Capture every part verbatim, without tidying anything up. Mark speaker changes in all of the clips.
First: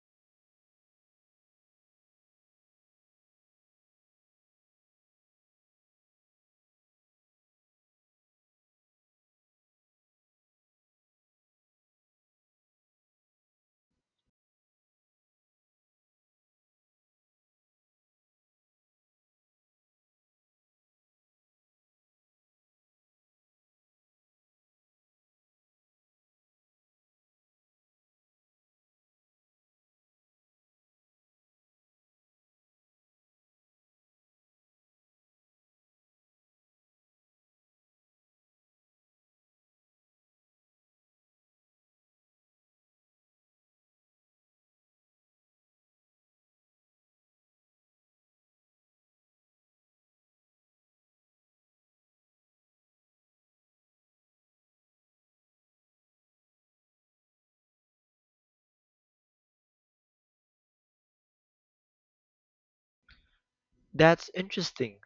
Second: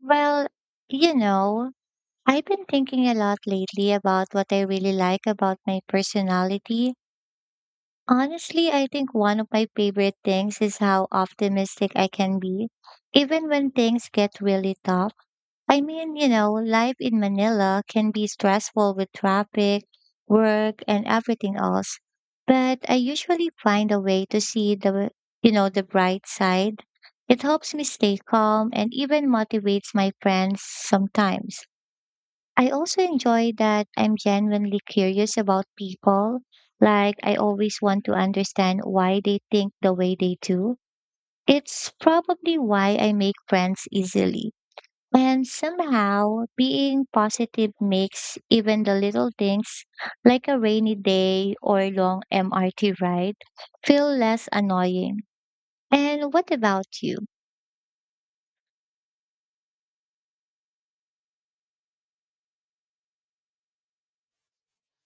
Speaker 1: Well, you know, I've been thinking a lot lately about what I really like about my personality. Honestly, I think one of my favorite things is how optimistic I can be, even when things get really tough. I mean, you know, life in Manila can be stressful with traffic, work, and everything else. But I usually find a way to see the, you know, the bright side. It helps me stay calm and even motivates my friends sometimes. I also enjoy that I'm genuinely curious about people. Like, I always want to understand why they think the way they do. It's probably why I make friends easily. And somehow, being positive makes even the little things, like a rainy day or a long M R T ride, feel less annoying. And what about you?
Speaker 2: That's interesting.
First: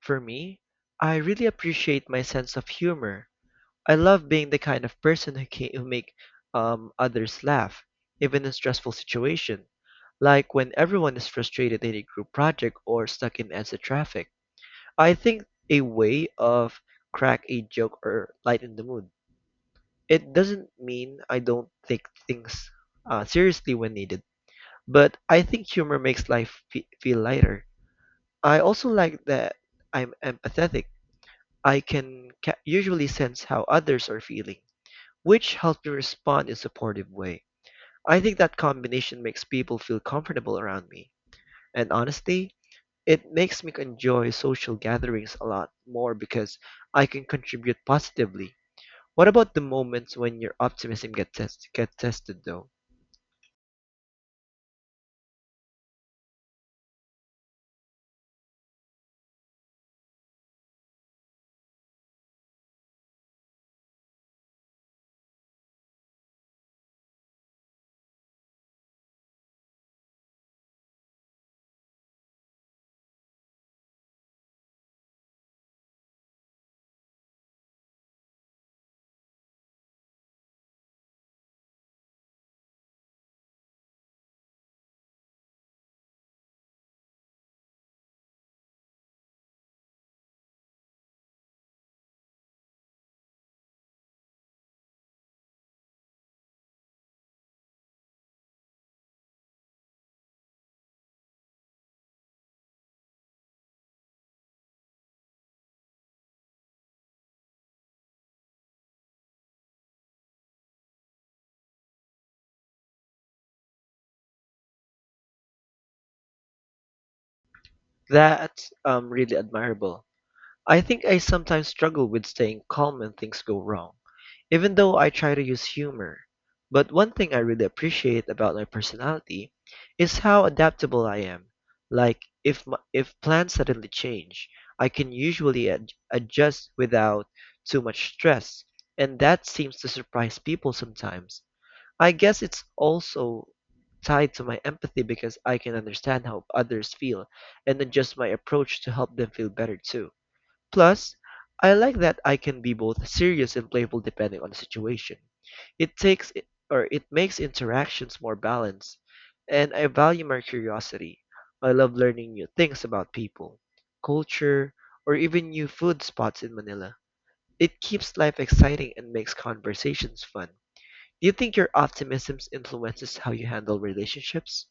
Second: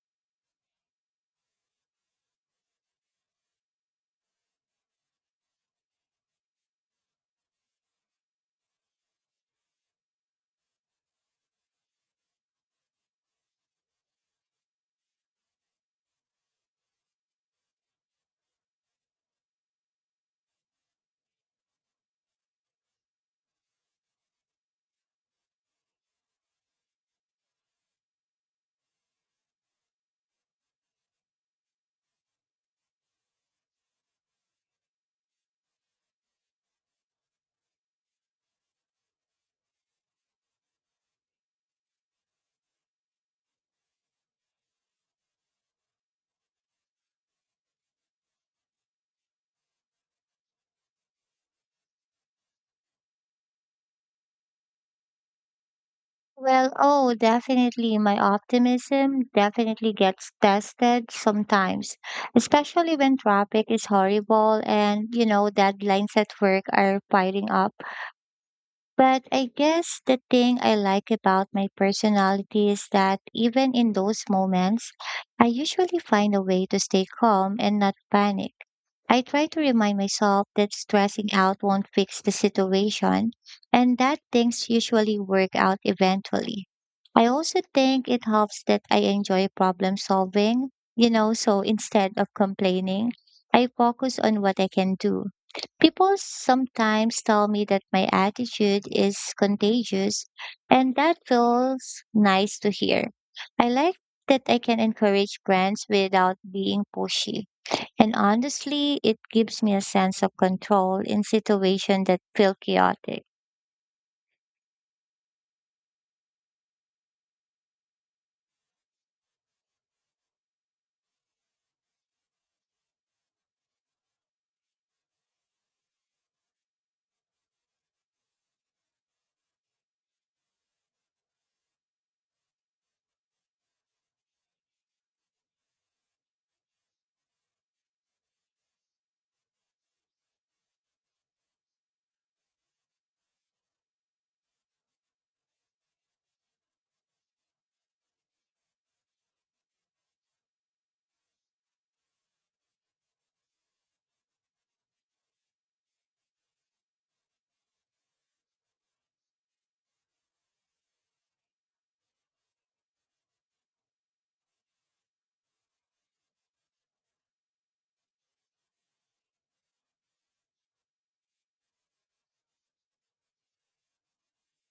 Speaker 2: For me, I really appreciate my sense of humor. I love being the kind of person who can who make um, others laugh, even in stressful situation, like when everyone is frustrated in a group project or stuck in answer traffic. I think a way of crack a joke or lighten the mood. It doesn't mean I don't take things uh, seriously when needed, but I think humor makes life fe feel lighter. I also like that I'm empathetic. I can ca- usually sense how others are feeling, which helps me respond in a supportive way. I think that combination makes people feel comfortable around me. And honestly, it makes me enjoy social gatherings a lot more because I can contribute positively. What about the moments when your optimism gets test- get tested though?
Speaker 1: Well, oh, definitely. My optimism definitely gets tested sometimes, especially when traffic is horrible and, you know, deadlines at work are piling up. But I guess the thing I like about my personality is that even in those moments, I usually find a way to stay calm and not panic. I try to remind myself that stressing out won't fix the situation and that things usually work out eventually. I also think it helps that I enjoy problem solving, you know, so instead of complaining, I focus on what I can do. People sometimes tell me that my attitude is contagious, and that feels nice to hear. I like that I can encourage brands without being pushy. And honestly, it gives me a sense of control in situations that feel chaotic.
Speaker 2: That's um, really admirable. I think I sometimes struggle with staying calm when things go wrong, even though I try to use humor. But one thing I really appreciate about my personality is how adaptable I am. Like if m if plans suddenly change, I can usually ad adjust without too much stress, and that seems to surprise people sometimes. I guess it's also tied to my empathy because I can understand how others feel and adjust my approach to help them feel better too. Plus, I like that I can be both serious and playful depending on the situation. It takes it, or it makes interactions more balanced, and I value my curiosity. I love learning new things about people, culture, or even new food spots in Manila. It keeps life exciting and makes conversations fun. Do you think your optimism influences how you handle relationships?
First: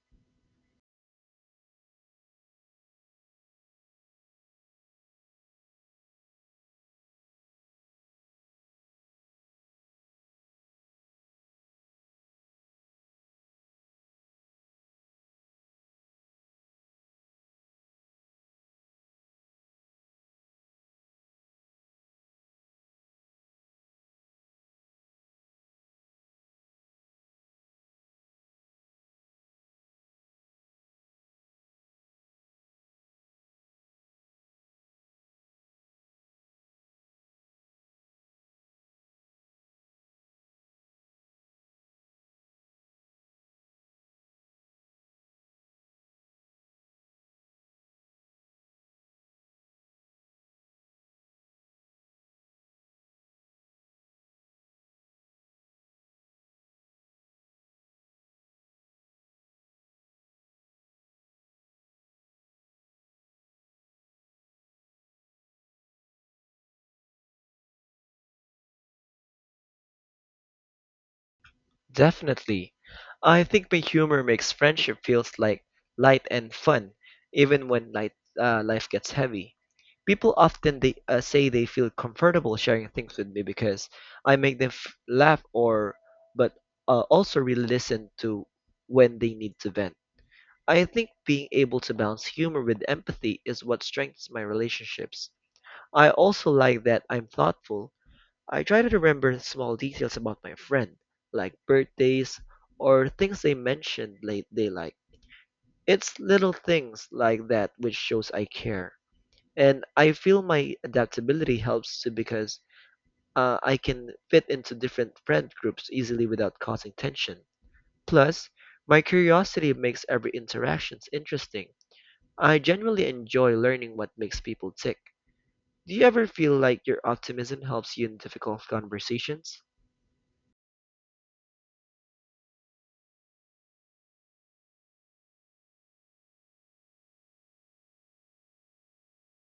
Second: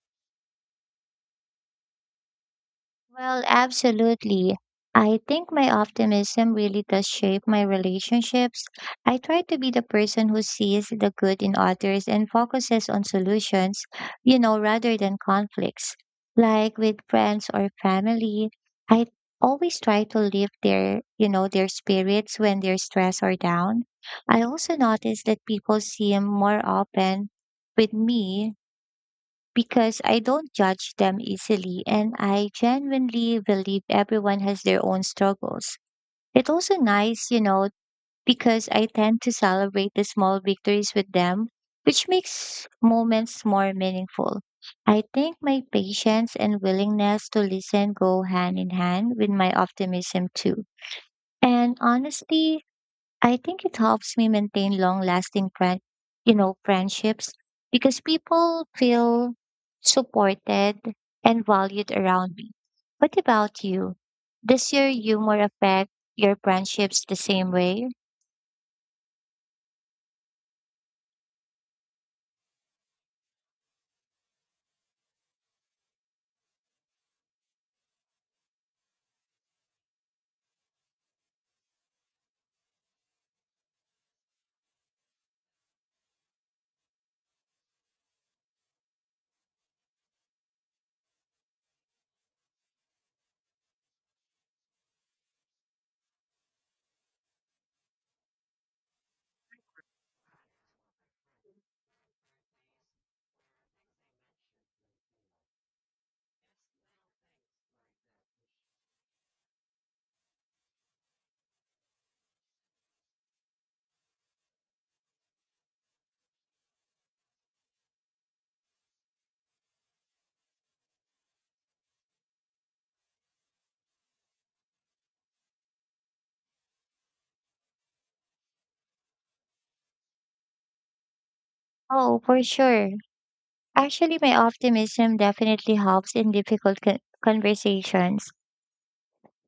Speaker 1: Well, absolutely. I think my optimism really does shape my relationships. I try to be the person who sees the good in others and focuses on solutions, you know, rather than conflicts. Like with friends or family, I always try to lift their, you know, their spirits when they're stressed or down. I also notice that people seem more open with me because I don't judge them easily and I genuinely believe everyone has their own struggles. It's also nice, you know, because I tend to celebrate the small victories with them, which makes moments more meaningful. I think my patience and willingness to listen go hand in hand with my optimism too. And honestly, I think it helps me maintain long lasting friend, you know, friendships because people feel supported and valued around me. What about you? Does your humor affect your friendships the same way?
Speaker 2: Definitely. I think my humor makes friendship feels like light and fun, even when light, uh, life gets heavy. People often they, uh, say they feel comfortable sharing things with me because I make them f- laugh or, but uh, also really listen to when they need to vent. I think being able to balance humor with empathy is what strengthens my relationships. I also like that I'm thoughtful. I try to remember small details about my friend, like birthdays or things they mentioned late they like. It's little things like that which shows I care. And I feel my adaptability helps too because uh, I can fit into different friend groups easily without causing tension. Plus, my curiosity makes every interaction interesting. I generally enjoy learning what makes people tick. Do you ever feel like your optimism helps you in difficult conversations?
Speaker 1: Oh, for sure. Actually, my optimism definitely helps in difficult co- conversations.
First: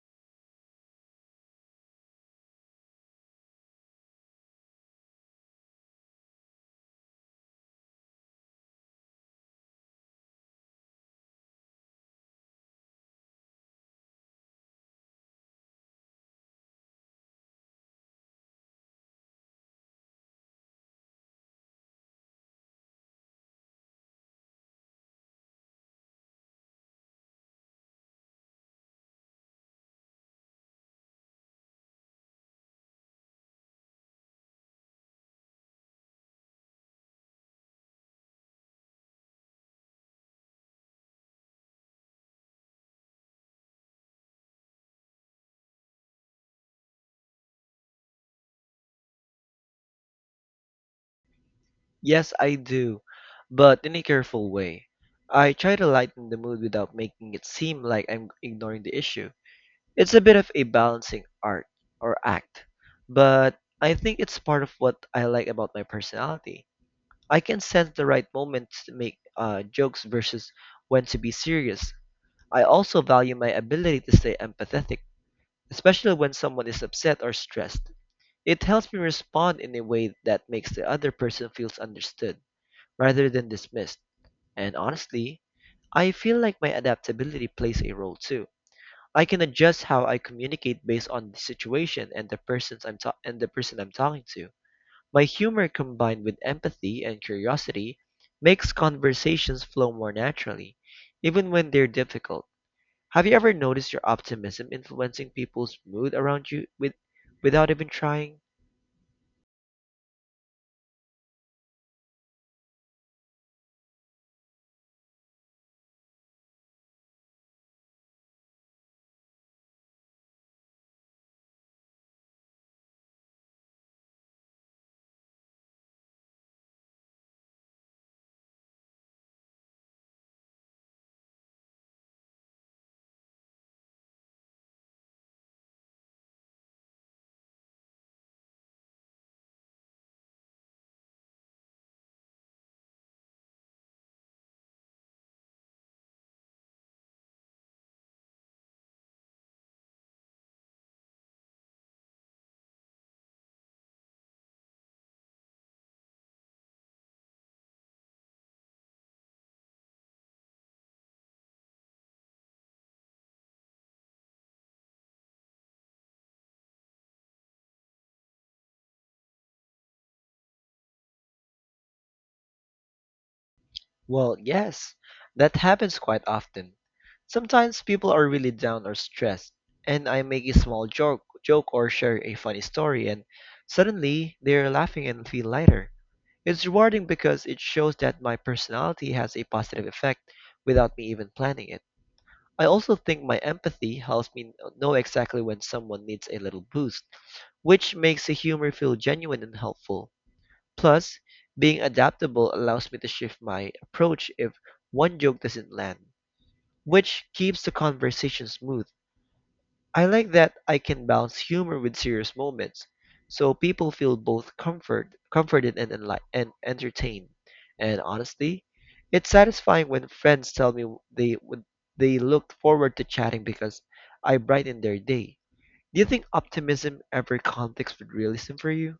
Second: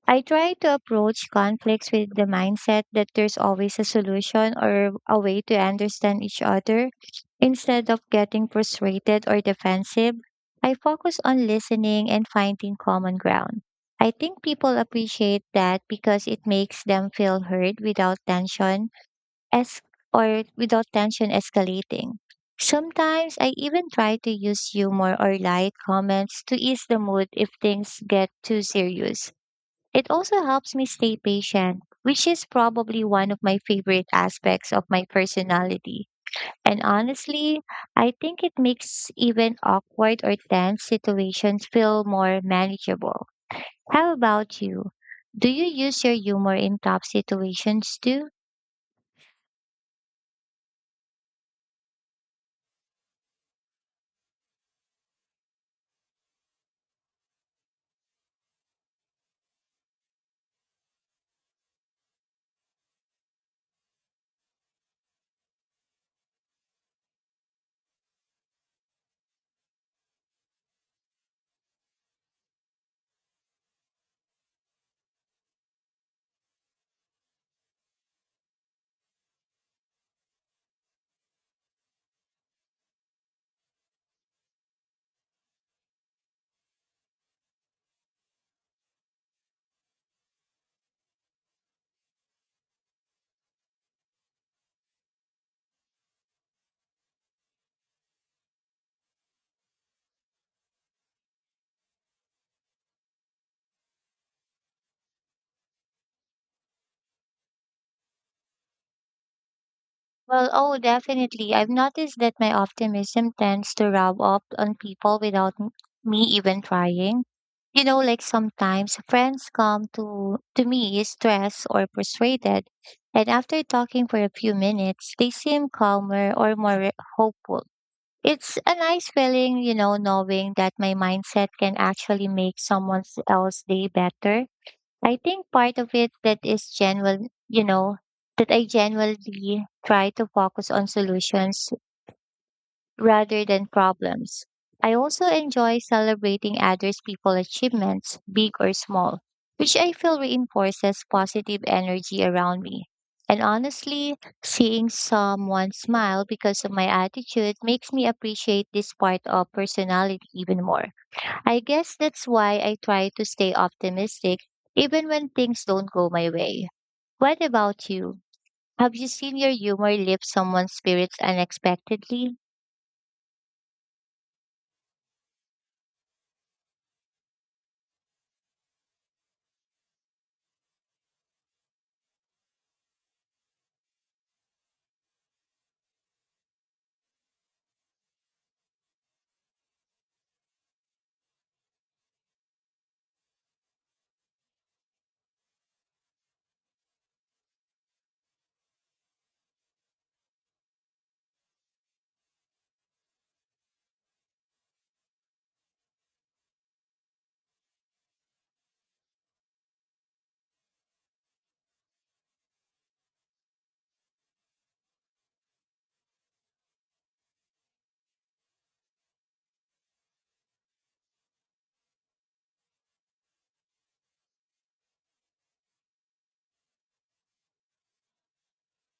Speaker 1: I try to approach conflicts with the mindset that there's always a solution or a way to understand each other. Instead of getting frustrated or defensive, I focus on listening and finding common ground. I think people appreciate that because it makes them feel heard without tension es- or without tension escalating. Sometimes I even try to use humor or light comments to ease the mood if things get too serious. It also helps me stay patient, which is probably one of my favorite aspects of my personality. And honestly, I think it makes even awkward or tense situations feel more manageable. How about you? Do you use your humor in tough situations too?
Speaker 2: Yes, I do, but in a careful way. I try to lighten the mood without making it seem like I'm ignoring the issue. It's a bit of a balancing art or act, but I think it's part of what I like about my personality. I can sense the right moments to make uh, jokes versus when to be serious. I also value my ability to stay empathetic, especially when someone is upset or stressed. It helps me respond in a way that makes the other person feels understood rather than dismissed. And honestly, I feel like my adaptability plays a role too. I can adjust how I communicate based on the situation and the persons I'm ta- and the person I'm talking to. My humor combined with empathy and curiosity makes conversations flow more naturally, even when they're difficult. Have you ever noticed your optimism influencing people's mood around you with, without even trying?
Speaker 1: Well, oh, definitely. I've noticed that my optimism tends to rub off on people without m- me even trying. You know, like sometimes friends come to to me stressed or frustrated, and after talking for a few minutes, they seem calmer or more re- hopeful. It's a nice feeling, you know, knowing that my mindset can actually make someone else's day better. I think part of it that is genuine, you know, that I genuinely try to focus on solutions rather than problems. I also enjoy celebrating others' people achievements, big or small, which I feel reinforces positive energy around me. And honestly, seeing someone smile because of my attitude makes me appreciate this part of personality even more. I guess that's why I try to stay optimistic even when things don't go my way. What about you? Have you seen your humor lift someone's spirits unexpectedly?
Speaker 2: Well, yes, that happens quite often. Sometimes people are really down or stressed, and I make a small joke, joke or share a funny story, and suddenly they're laughing and feel lighter. It's rewarding because it shows that my personality has a positive effect without me even planning it. I also think my empathy helps me know exactly when someone needs a little boost, which makes the humor feel genuine and helpful. Plus, being adaptable allows me to shift my approach if one joke doesn't land, which keeps the conversation smooth. I like that I can balance humor with serious moments, so people feel both comfort, comforted and enli- and entertained. And honestly, it's satisfying when friends tell me they would they looked forward to chatting because I brightened their day. Do you think optimism ever conflicts with realism for you?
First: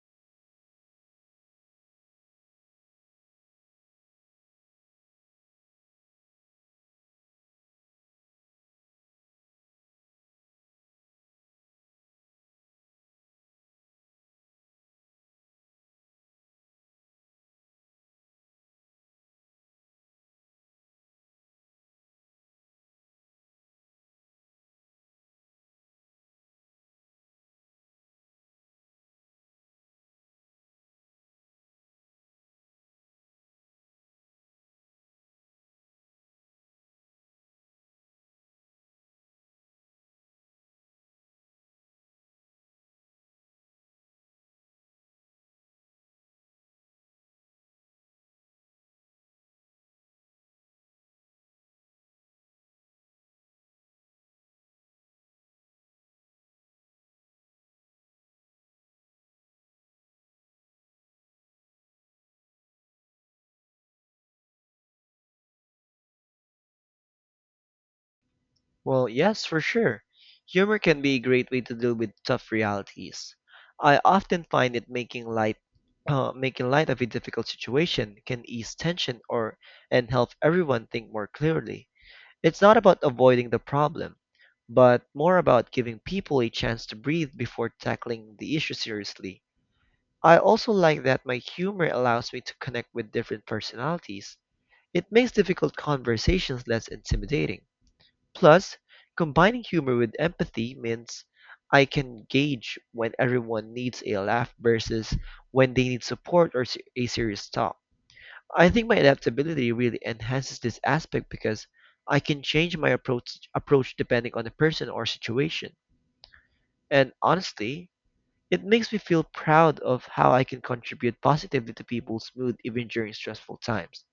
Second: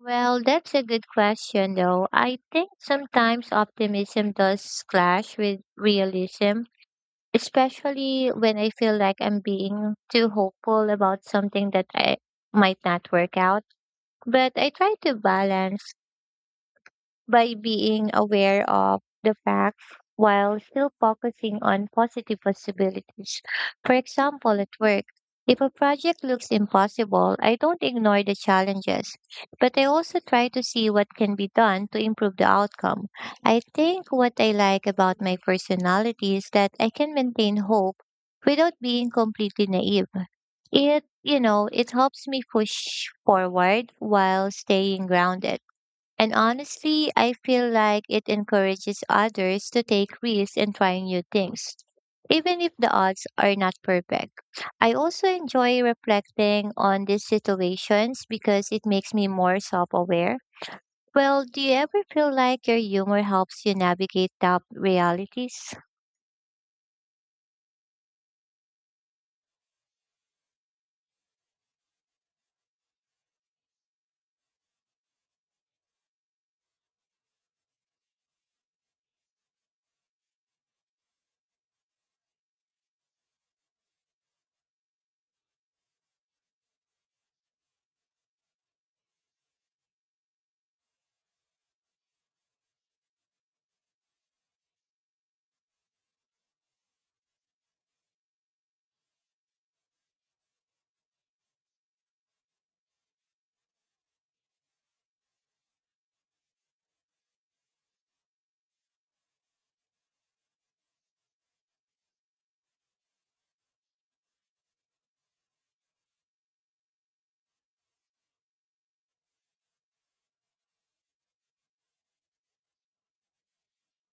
Speaker 1: Well, that's a good question, though. I think sometimes optimism does clash with realism, especially when I feel like I'm being too hopeful about something that I might not work out. But I try to balance by being aware of the facts while still focusing on positive possibilities. For example, at work, if a project looks impossible, I don't ignore the challenges, but I also try to see what can be done to improve the outcome. I think what I like about my personality is that I can maintain hope without being completely naive. It, you know, it helps me push forward while staying grounded. And honestly, I feel like it encourages others to take risks and try new things, even if the odds are not perfect. I also enjoy reflecting on these situations because it makes me more self aware. Well, do you ever feel like your humor helps you navigate tough realities?
Speaker 2: Well, yes, for sure. Humor can be a great way to deal with tough realities. I often find it making light uh, making light of a difficult situation can ease tension or and help everyone think more clearly. It's not about avoiding the problem, but more about giving people a chance to breathe before tackling the issue seriously. I also like that my humor allows me to connect with different personalities. It makes difficult conversations less intimidating. Plus, combining humor with empathy means I can gauge when everyone needs a laugh versus when they need support or se- a serious talk. I think my adaptability really enhances this aspect because I can change my approach approach depending on the person or situation. And honestly, it makes me feel proud of how I can contribute positively to people's mood even during stressful times.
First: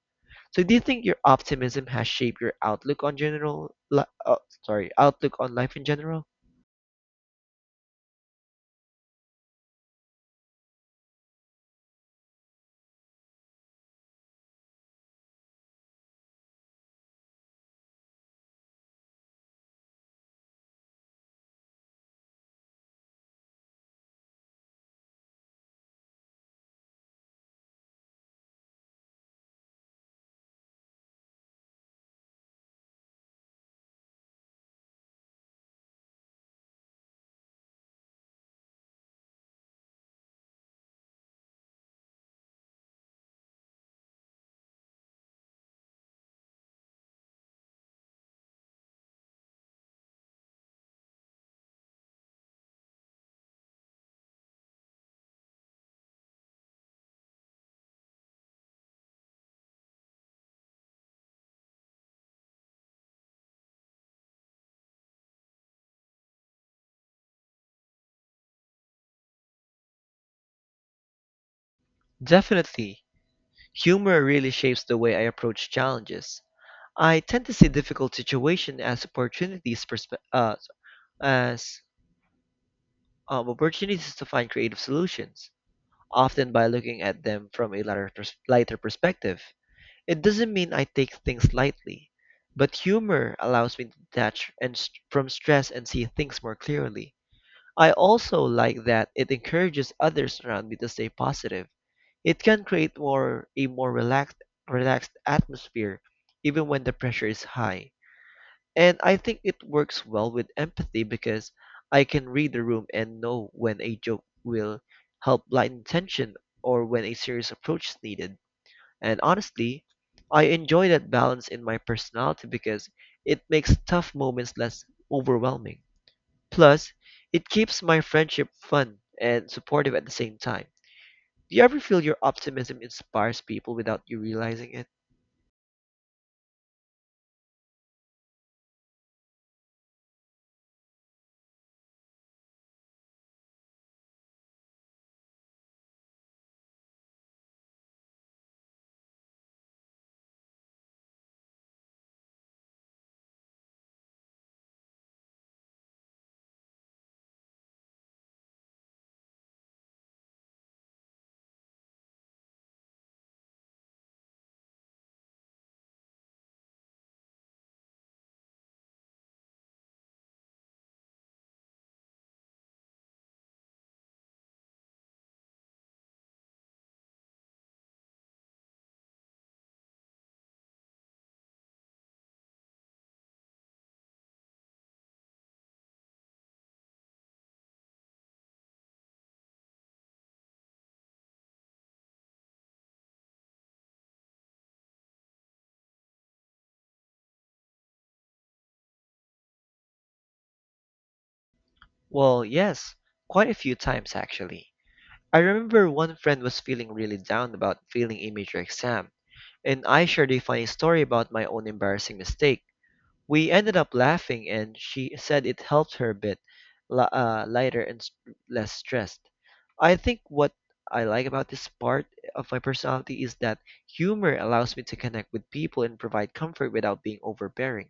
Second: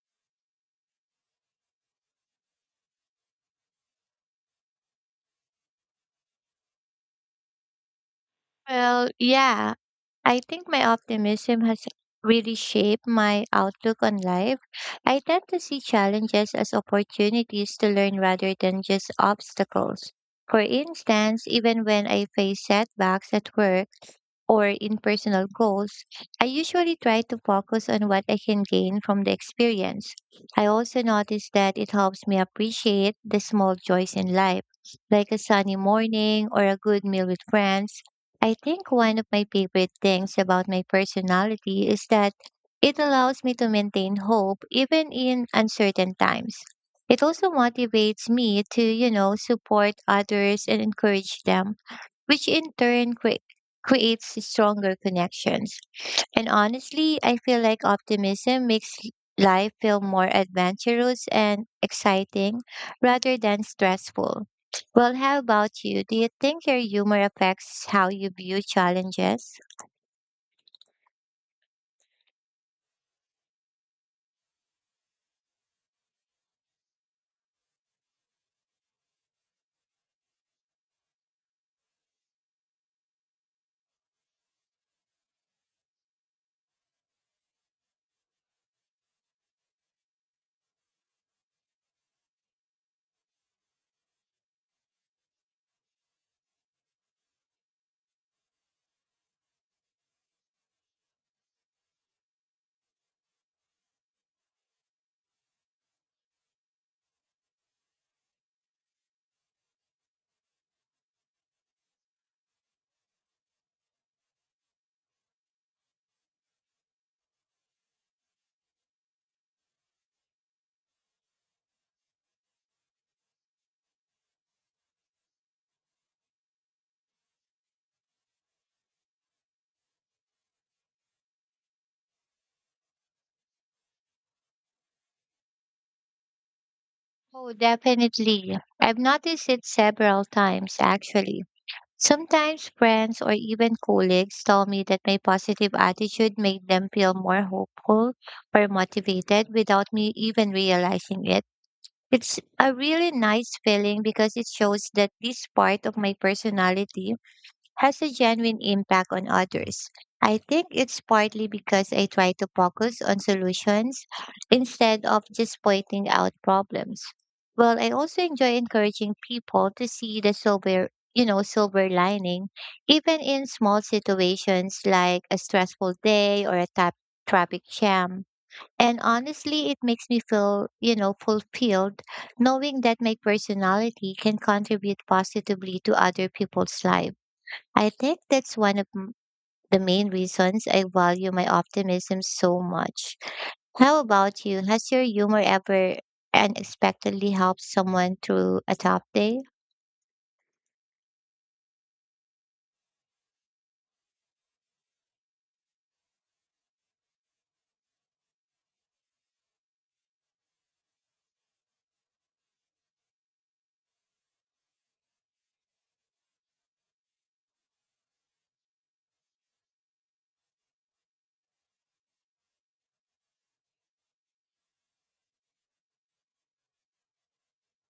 Speaker 2: So do you think your optimism has shaped your outlook on general li- uh, sorry, outlook on life in general?
Speaker 1: Well, yeah, I think my optimism has really shaped my outlook on life. I tend to see challenges as opportunities to learn rather than just obstacles. For instance, even when I face setbacks at work, or in personal goals, I usually try to focus on what I can gain from the experience. I also notice that it helps me appreciate the small joys in life, like a sunny morning or a good meal with friends. I think one of my favorite things about my personality is that it allows me to maintain hope even in uncertain times. It also motivates me to, you know, support others and encourage them, which in turn cre- creates stronger connections. And honestly, I feel like optimism makes life feel more adventurous and exciting rather than stressful. Well, how about you? Do you think your humor affects how you view challenges?
Speaker 2: Definitely. Humor really shapes the way I approach challenges. I tend to see difficult situations as opportunities perspe- uh, as um, opportunities to find creative solutions, often by looking at them from a lighter, pers- lighter perspective. It doesn't mean I take things lightly, but humor allows me to detach and st- from stress and see things more clearly. I also like that it encourages others around me to stay positive. It can create more a more relaxed relaxed atmosphere even when the pressure is high. And I think it works well with empathy because I can read the room and know when a joke will help lighten tension or when a serious approach is needed. And honestly, I enjoy that balance in my personality because it makes tough moments less overwhelming. Plus, it keeps my friendship fun and supportive at the same time. Do you ever feel your optimism inspires people without you realizing it?
Speaker 1: Oh, definitely. I've noticed it several times, actually. Sometimes friends or even colleagues tell me that my positive attitude made them feel more hopeful or motivated without me even realizing it. It's a really nice feeling because it shows that this part of my personality has a genuine impact on others. I think it's partly because I try to focus on solutions instead of just pointing out problems. Well, I also enjoy encouraging people to see the silver, you know, silver lining, even in small situations like a stressful day or a tap traffic jam. And honestly, it makes me feel, you know, fulfilled knowing that my personality can contribute positively to other people's lives. I think that's one of m- the main reasons I value my optimism so much. How about you? Has your humor ever unexpectedly helped someone through a tough day?
Speaker 2: Well, yes, quite a few times actually. I remember one friend was feeling really down about failing a major exam, and I shared a funny story about my own embarrassing mistake. We ended up laughing, and she said it helped her a bit li- uh, lighter and s less stressed. I think what I like about this part of my personality is that humor allows me to connect with people and provide comfort without being overbearing.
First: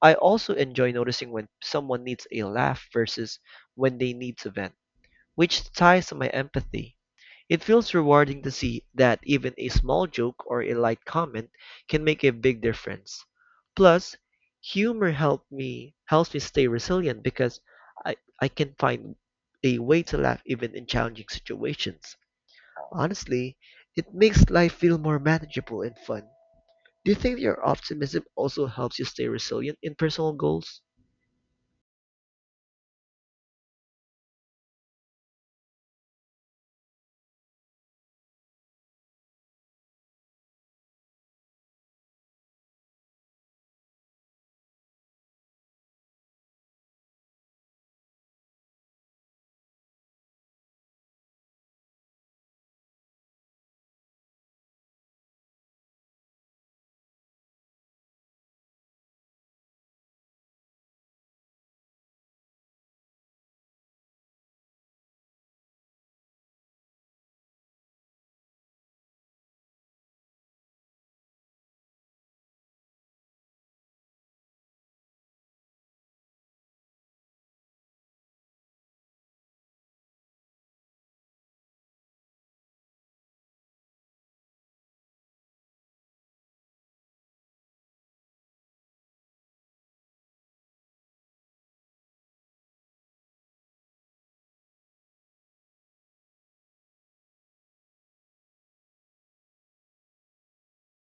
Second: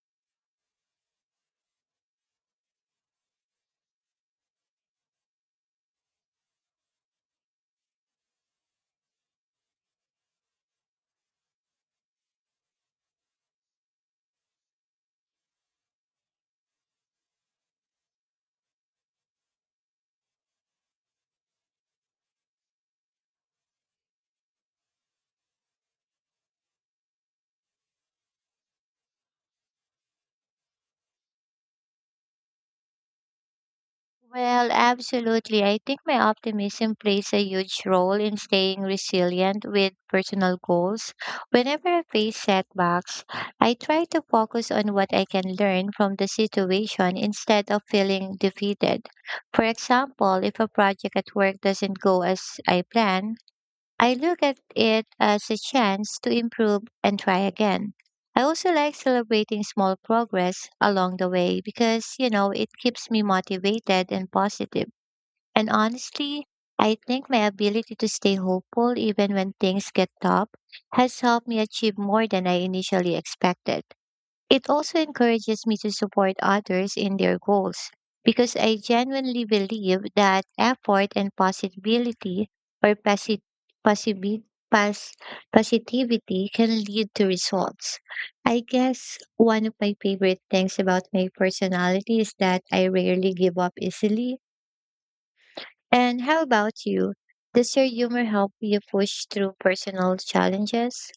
Speaker 2: I also enjoy noticing when someone needs a laugh versus when they need to vent, which ties to my empathy. It feels rewarding to see that even a small joke or a light comment can make a big difference. Plus, humor help me helps me stay resilient because I, I can find a way to laugh even in challenging situations. Honestly, it makes life feel more manageable and fun. Do you think your optimism also helps you stay resilient in personal goals?
Speaker 1: Well, absolutely. I think my optimism plays a huge role in staying resilient with personal goals. Whenever I face setbacks, I try to focus on what I can learn from the situation instead of feeling defeated. For example, if a project at work doesn't go as I plan, I look at it as a chance to improve and try again. I also like celebrating small progress along the way because, you know, it keeps me motivated and positive. And honestly, I think my ability to stay hopeful even when things get tough has helped me achieve more than I initially expected. It also encourages me to support others in their goals because I genuinely believe that effort and possibility or posi- possibi- pos- positivity can lead to results. I guess one of my favorite things about my personality is that I rarely give up easily. And how about you? Does your humor help you push through personal challenges?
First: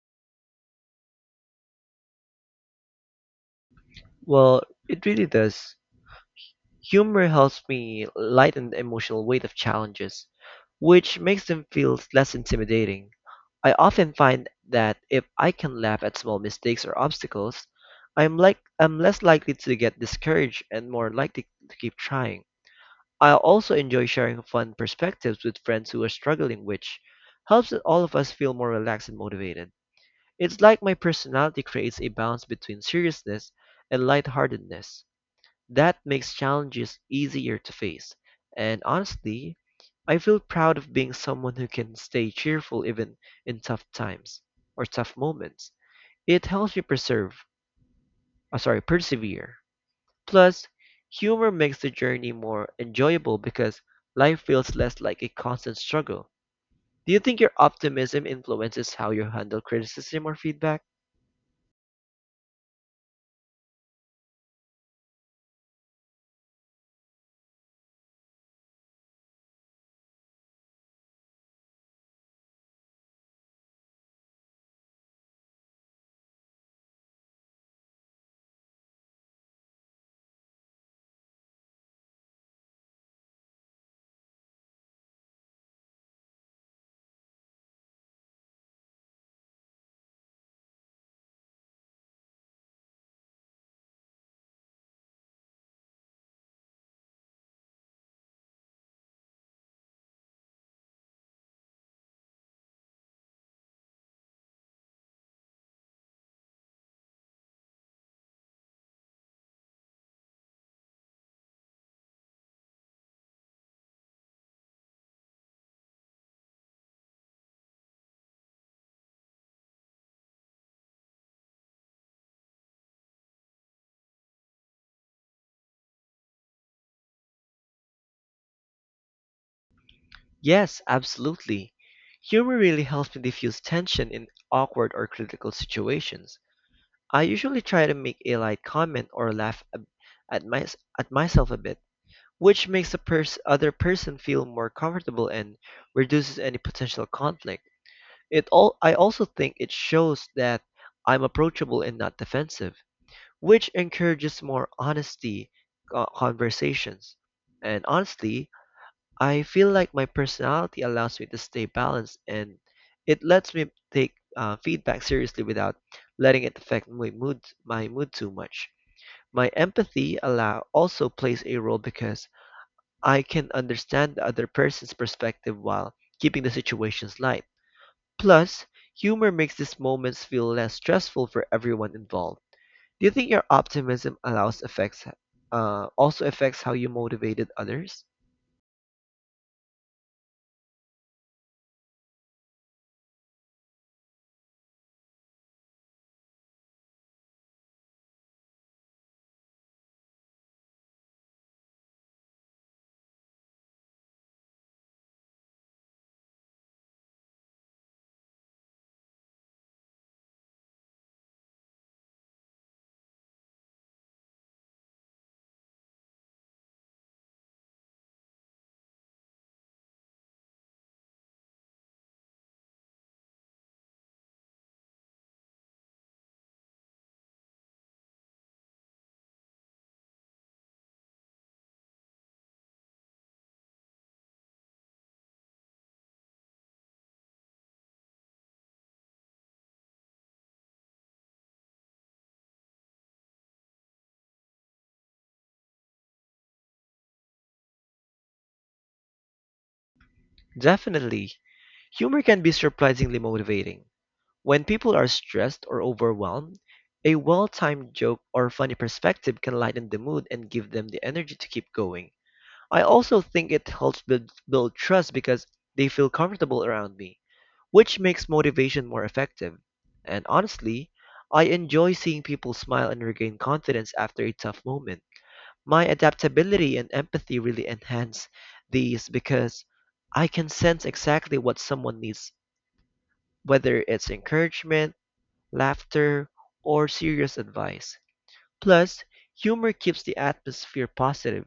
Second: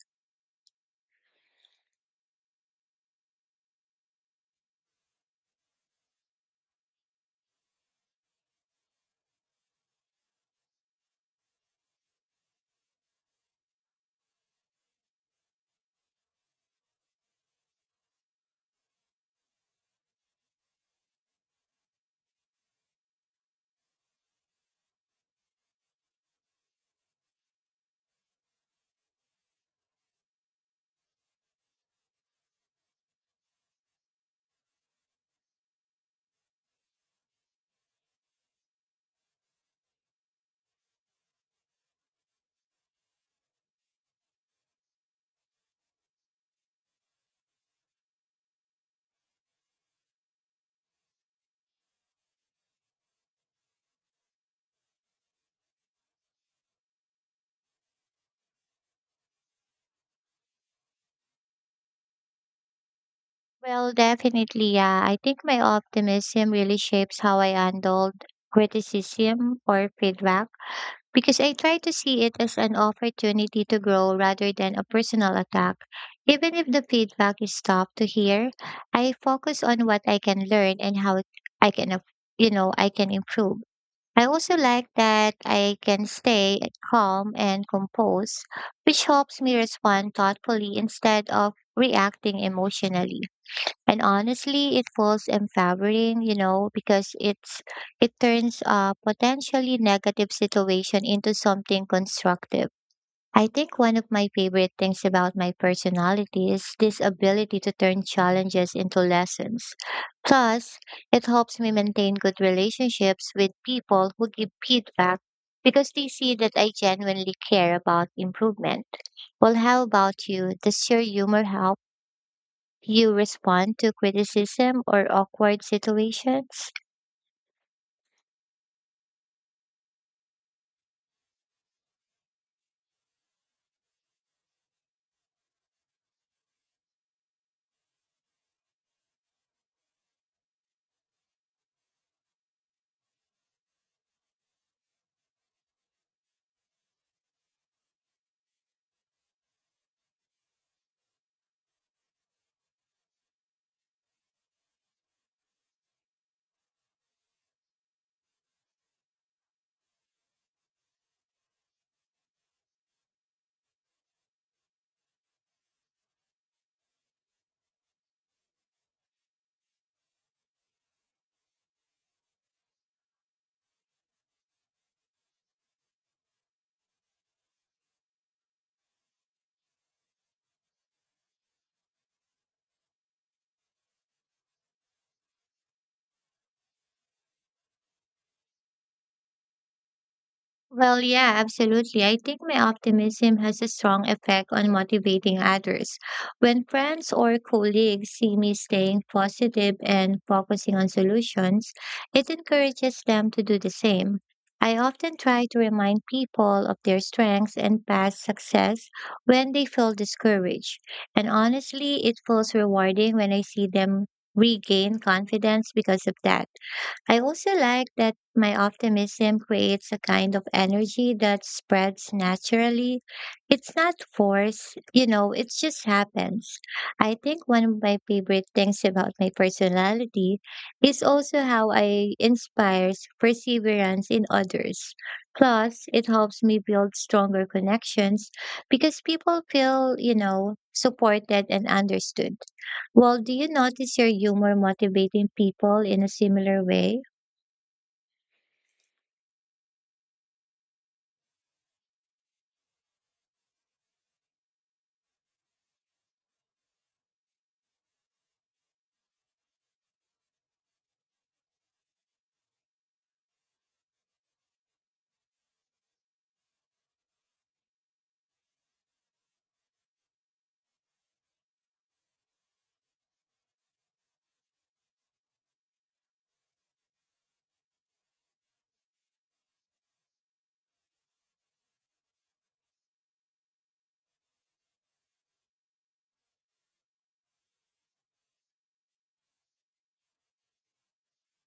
Speaker 2: Well, it really does. Humor helps me lighten the emotional weight of challenges, which makes them feel less intimidating. I often find that if I can laugh at small mistakes or obstacles, I'm like I'm less likely to get discouraged and more likely to keep trying. I also enjoy sharing fun perspectives with friends who are struggling, which helps all of us feel more relaxed and motivated. It's like my personality creates a balance between seriousness and lightheartedness. That makes challenges easier to face. And honestly, I feel proud of being someone who can stay cheerful even in tough times or tough moments. It helps me preserve, uh, sorry, persevere. Plus, humor makes the journey more enjoyable because life feels less like a constant struggle. Do you think your optimism influences how you handle criticism or feedback?
Speaker 1: Well, definitely, yeah. I think my optimism really shapes how I handled criticism or feedback because I try to see it as an opportunity to grow rather than a personal attack. Even if the feedback is tough to hear, I focus on what I can learn and how I can, ap- you know, I can improve. I also like that I can stay calm and composed, which helps me respond thoughtfully instead of reacting emotionally. And honestly, it feels empowering, you know, because it's it turns a potentially negative situation into something constructive. I think one of my favorite things about my personality is this ability to turn challenges into lessons. Plus, it helps me maintain good relationships with people who give feedback because they see that I genuinely care about improvement. Well, how about you? Does your humor help you respond to criticism or awkward situations?
Speaker 2: Yes, absolutely. Humor really helps me diffuse tension in awkward or critical situations. I usually try to make a light comment or laugh a- at my at myself a bit, which makes the pers- other person feel more comfortable and reduces any potential conflict. It all I also think it shows that I'm approachable and not defensive, which encourages more honesty uh, conversations. And honestly, I feel like my personality allows me to stay balanced and it lets me take uh, feedback seriously without letting it affect my mood my mood too much. My empathy allow also plays a role because I can understand the other person's perspective while keeping the situations light. Plus, humor makes these moments feel less stressful for everyone involved. Do you think your optimism allows affects uh, also affects how you motivated others?
Speaker 1: Well, yeah, absolutely. I think my optimism has a strong effect on motivating others. When friends or colleagues see me staying positive and focusing on solutions, it encourages them to do the same. I often try to remind people of their strengths and past success when they feel discouraged. And honestly, it feels rewarding when I see them regain confidence because of that. I also like that my optimism creates a kind of energy that spreads naturally. It's not forced, you know, it just happens. I think one of my favorite things about my personality is also how I inspires perseverance in others. Plus, it helps me build stronger connections because people feel, you know, supported and understood. Well, do you notice your humor motivating people in a similar way?
Speaker 2: Definitely. Humor can be surprisingly motivating. When people are stressed or overwhelmed, a well-timed joke or funny perspective can lighten the mood and give them the energy to keep going. I also think it helps build, build trust because they feel comfortable around me, which makes motivation more effective. And honestly, I enjoy seeing people smile and regain confidence after a tough moment. My adaptability and empathy really enhance these because I can sense exactly what someone needs, whether it's encouragement, laughter, or serious advice. Plus, humor keeps the atmosphere positive,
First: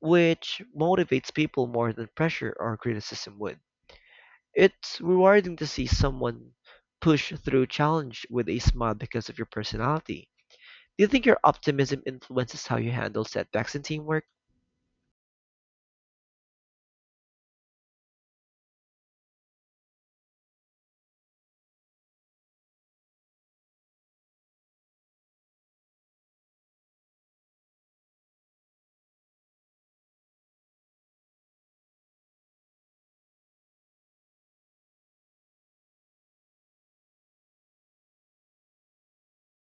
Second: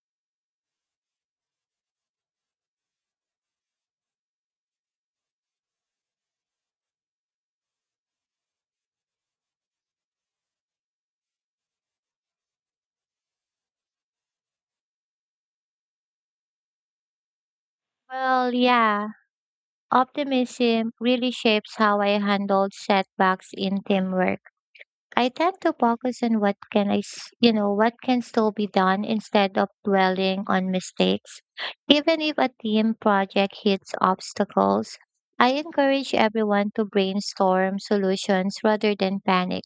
Speaker 2: which motivates people more than pressure or criticism would. It's rewarding to see someone push through challenge with a smile because of your personality. Do you think your optimism influences how you handle setbacks in teamwork?
Speaker 1: Well, yeah, optimism really shapes how I handle setbacks in teamwork. I tend to focus on what can I, s- you know, what can still be done instead of dwelling on mistakes. Even if a team project hits obstacles, I encourage everyone to brainstorm solutions rather than panic.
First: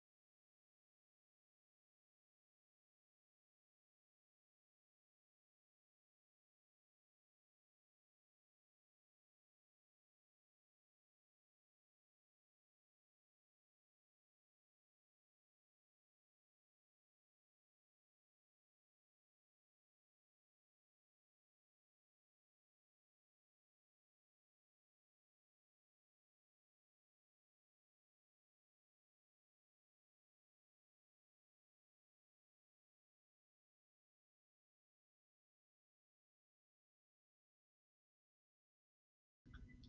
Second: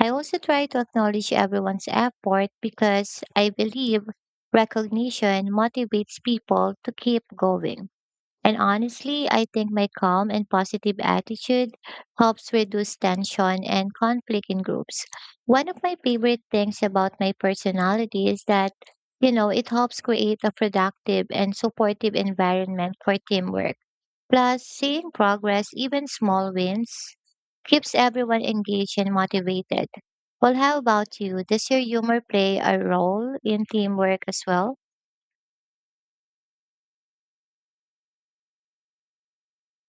Speaker 1: I also try to acknowledge everyone's effort because I believe recognition motivates people to keep going. And honestly, I think my calm and positive attitude helps reduce tension and conflict in groups. One of my favorite things about my personality is that, you know, it helps create a productive and supportive environment for teamwork. Plus, seeing progress, even small wins, keeps everyone engaged and motivated. Well, how about you? Does your humor play a role in teamwork as well?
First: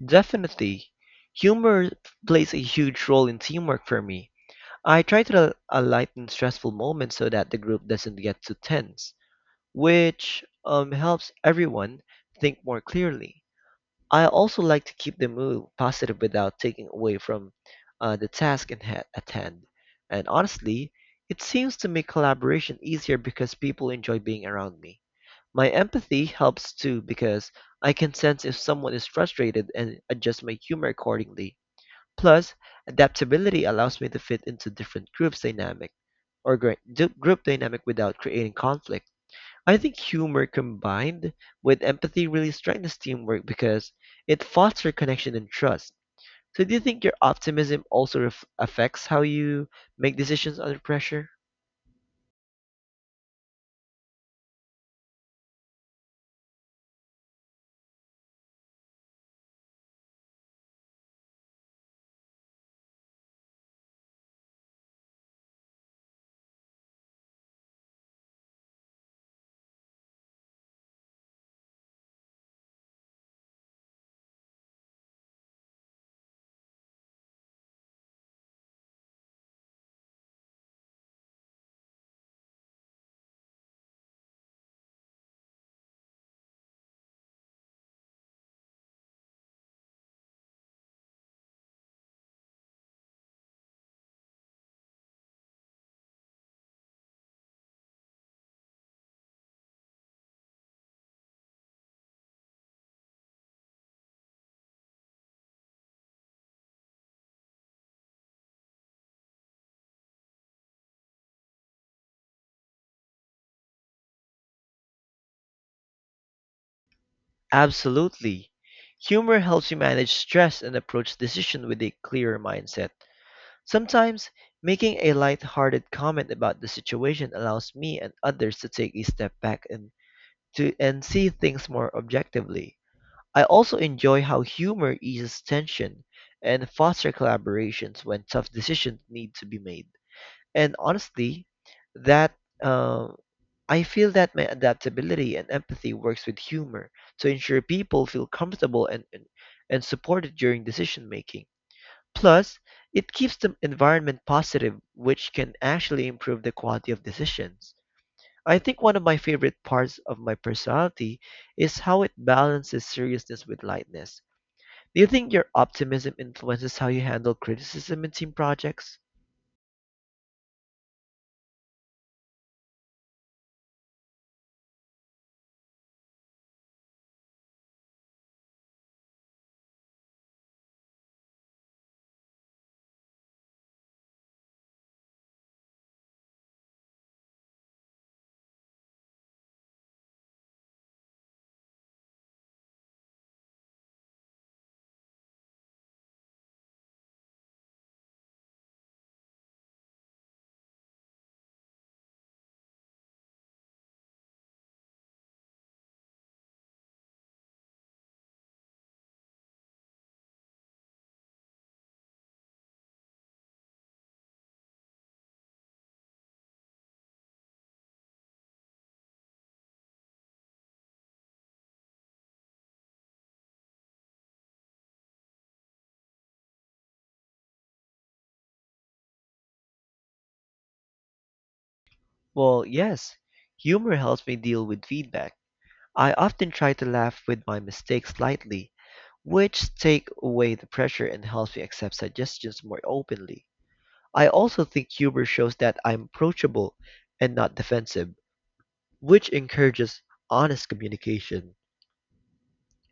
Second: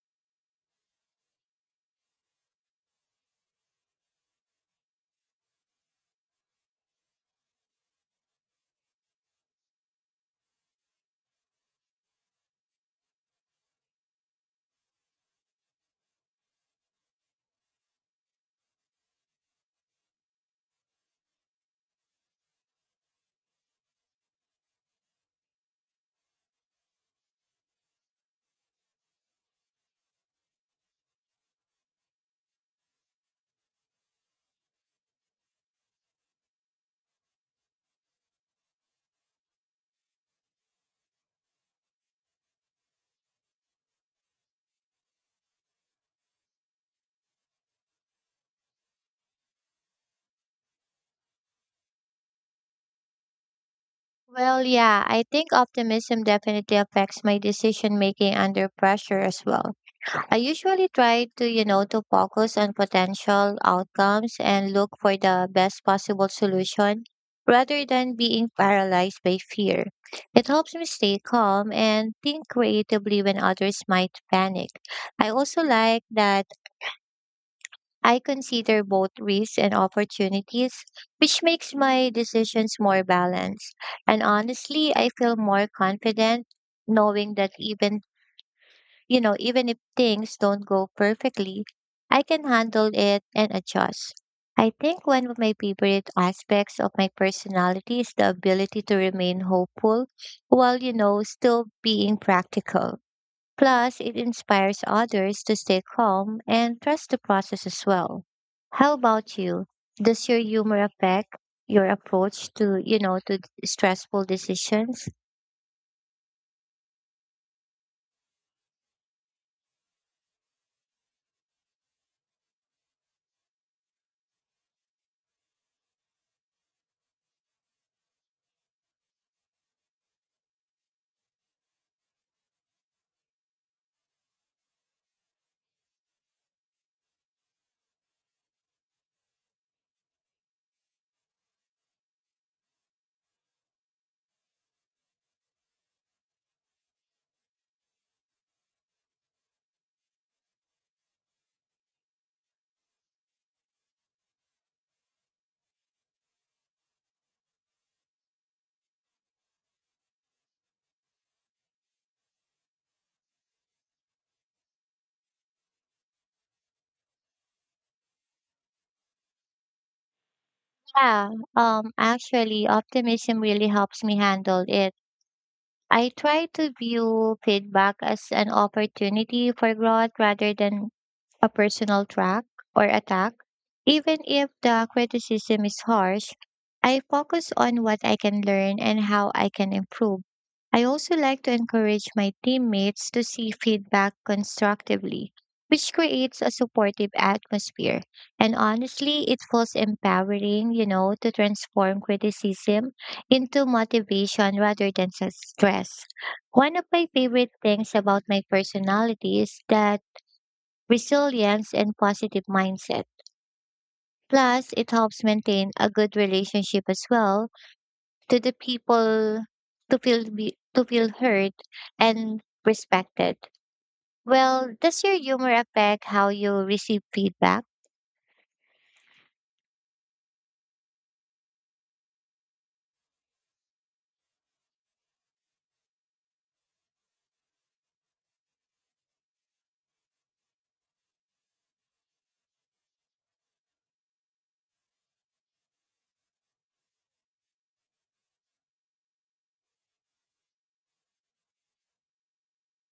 Speaker 2: Definitely. Humor plays a huge role in teamwork for me. I try to uh, lighten stressful moments so that the group doesn't get too tense, which um, helps everyone think more clearly. I also like to keep the mood positive without taking away from uh, the task in ha- at hand. And honestly, it seems to make collaboration easier because people enjoy being around me. My empathy helps too because I can sense if someone is frustrated and adjust my humor accordingly. Plus, adaptability allows me to fit into different groups dynamic or gr- d- group dynamic without creating conflict. I think humor combined with empathy really strengthens teamwork because it fosters connection and trust. So, do you think your optimism also ref- affects how you make decisions under pressure?
Speaker 1: Well, yeah, I think optimism definitely affects my decision making under pressure as well. I usually try to, you know, to focus on potential outcomes and look for the best possible solution rather than being paralyzed by fear. It helps me stay calm and think creatively when others might panic. I also like that I consider both risks and opportunities, which makes my decisions more balanced. And honestly, I feel more confident knowing that even, you know, even if things don't go perfectly, I can handle it and adjust. I think one of my favorite aspects of my personality is the ability to remain hopeful while, you know, still being practical. Plus, it inspires others to stay calm and trust the process as well. How about you? Does your humor affect your approach to, you know, to stressful decisions?
Speaker 2: Absolutely. Humor helps you manage stress and approach decision with a clearer mindset. Sometimes, making a light-hearted comment about the situation allows me and others to take a step back and to and see things more objectively. I also enjoy how humor eases tension and foster collaborations when tough decisions need to be made. And honestly, that uh, I feel that my adaptability and empathy works with humor to ensure people feel comfortable and and, and supported during decision making. Plus, it keeps the environment positive, which can actually improve the quality of decisions. I think one of my favorite parts of my personality is how it balances seriousness with lightness. Do you think your optimism influences how you handle criticism in team projects?
Speaker 1: Yeah, um, actually, optimism really helps me handle it. I try to view feedback as an opportunity for growth rather than a personal track or attack. Even if the criticism is harsh, I focus on what I can learn and how I can improve. I also like to encourage my teammates to see feedback constructively, which creates a supportive atmosphere. And honestly, it feels empowering, you know, to transform criticism into motivation rather than s- stress. One of my favorite things about my personality is that resilience and positive mindset. Plus, it helps maintain a good relationship as well to the people to feel be, to feel heard and respected. Well, does your humor affect how you receive feedback?
Speaker 2: Well, yes. Humor helps me deal with feedback. I often try to laugh with my mistakes lightly, which take away the pressure and helps me accept suggestions more openly. I also think humor shows that I'm approachable and not defensive, which encourages honest communication.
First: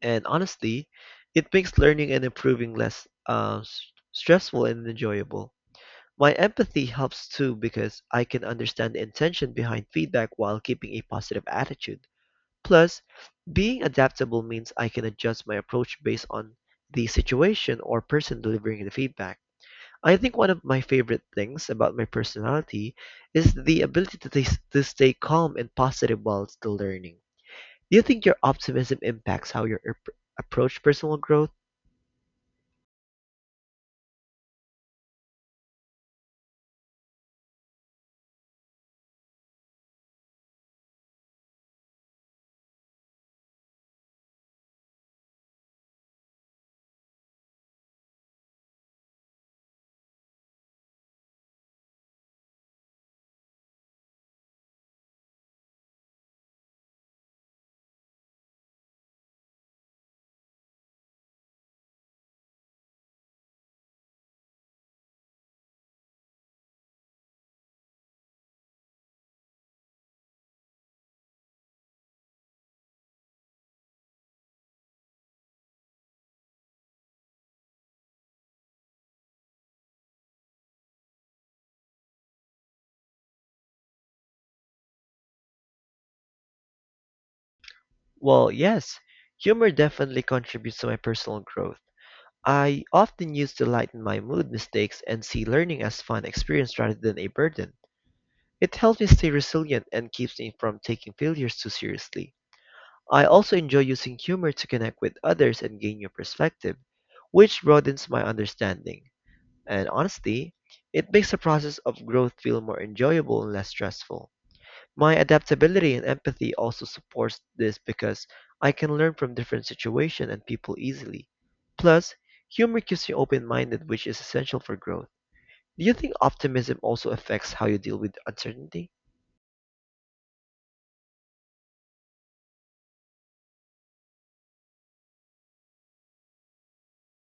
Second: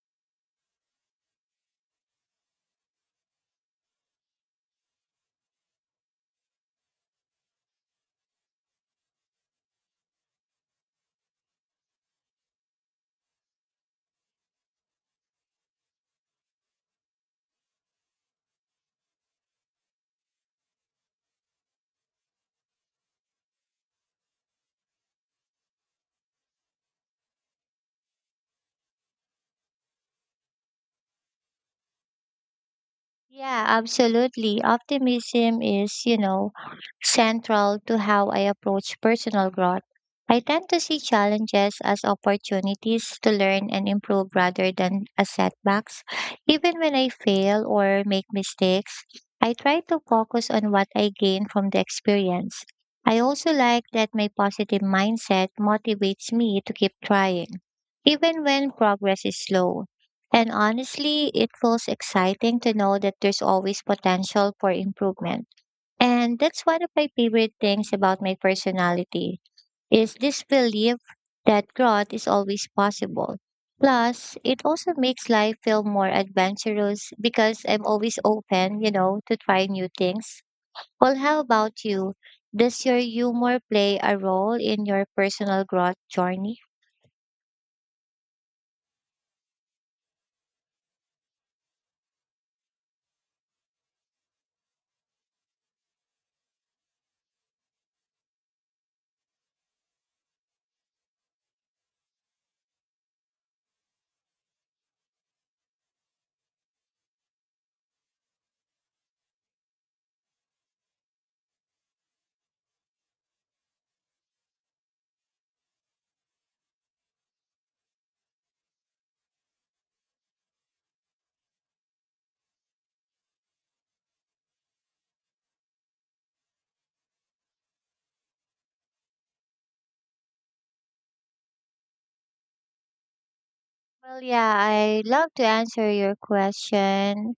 Speaker 2: And honestly, it makes learning and improving less uh, s- stressful and enjoyable. My empathy helps too because I can understand the intention behind feedback while keeping a positive attitude. Plus, being adaptable means I can adjust my approach based on the situation or person delivering the feedback. I think one of my favorite things about my personality is the ability to, t- to stay calm and positive while still learning. Do you think your optimism impacts how you ap- approach personal growth?
Speaker 1: Yeah, absolutely. Optimism is, you know, central to how I approach personal growth. I tend to see challenges as opportunities to learn and improve rather than as setbacks. Even when I fail or make mistakes, I try to focus on what I gain from the experience. I also like that my positive mindset motivates me to keep trying, even when progress is slow. And honestly, it feels exciting to know that there's always potential for improvement. And that's one of my favorite things about my personality is this belief that growth is always possible. Plus, it also makes life feel more adventurous because I'm always open, you know, to try new things. Well, how about you? Does your humor play a role in your personal growth journey?
Speaker 2: Well, yes, humor definitely contributes to my personal growth. I often use to lighten my mood mistakes and see learning as fun experience rather than a burden. It helps me stay resilient and keeps me from taking failures too seriously. I also enjoy using humor to connect with others and gain new perspective, which broadens my understanding. And honestly, it makes the process of growth feel more enjoyable and less stressful. My adaptability and empathy also supports this because I can learn from different situations and people easily. Plus, humor keeps me open-minded, which is essential for growth. Do you think optimism also affects how you deal with uncertainty?
Speaker 1: Well, yeah, I love to answer your question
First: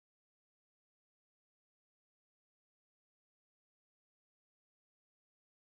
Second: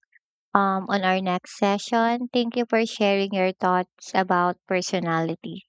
Speaker 1: um, on our next session. Thank you for sharing your thoughts about personality.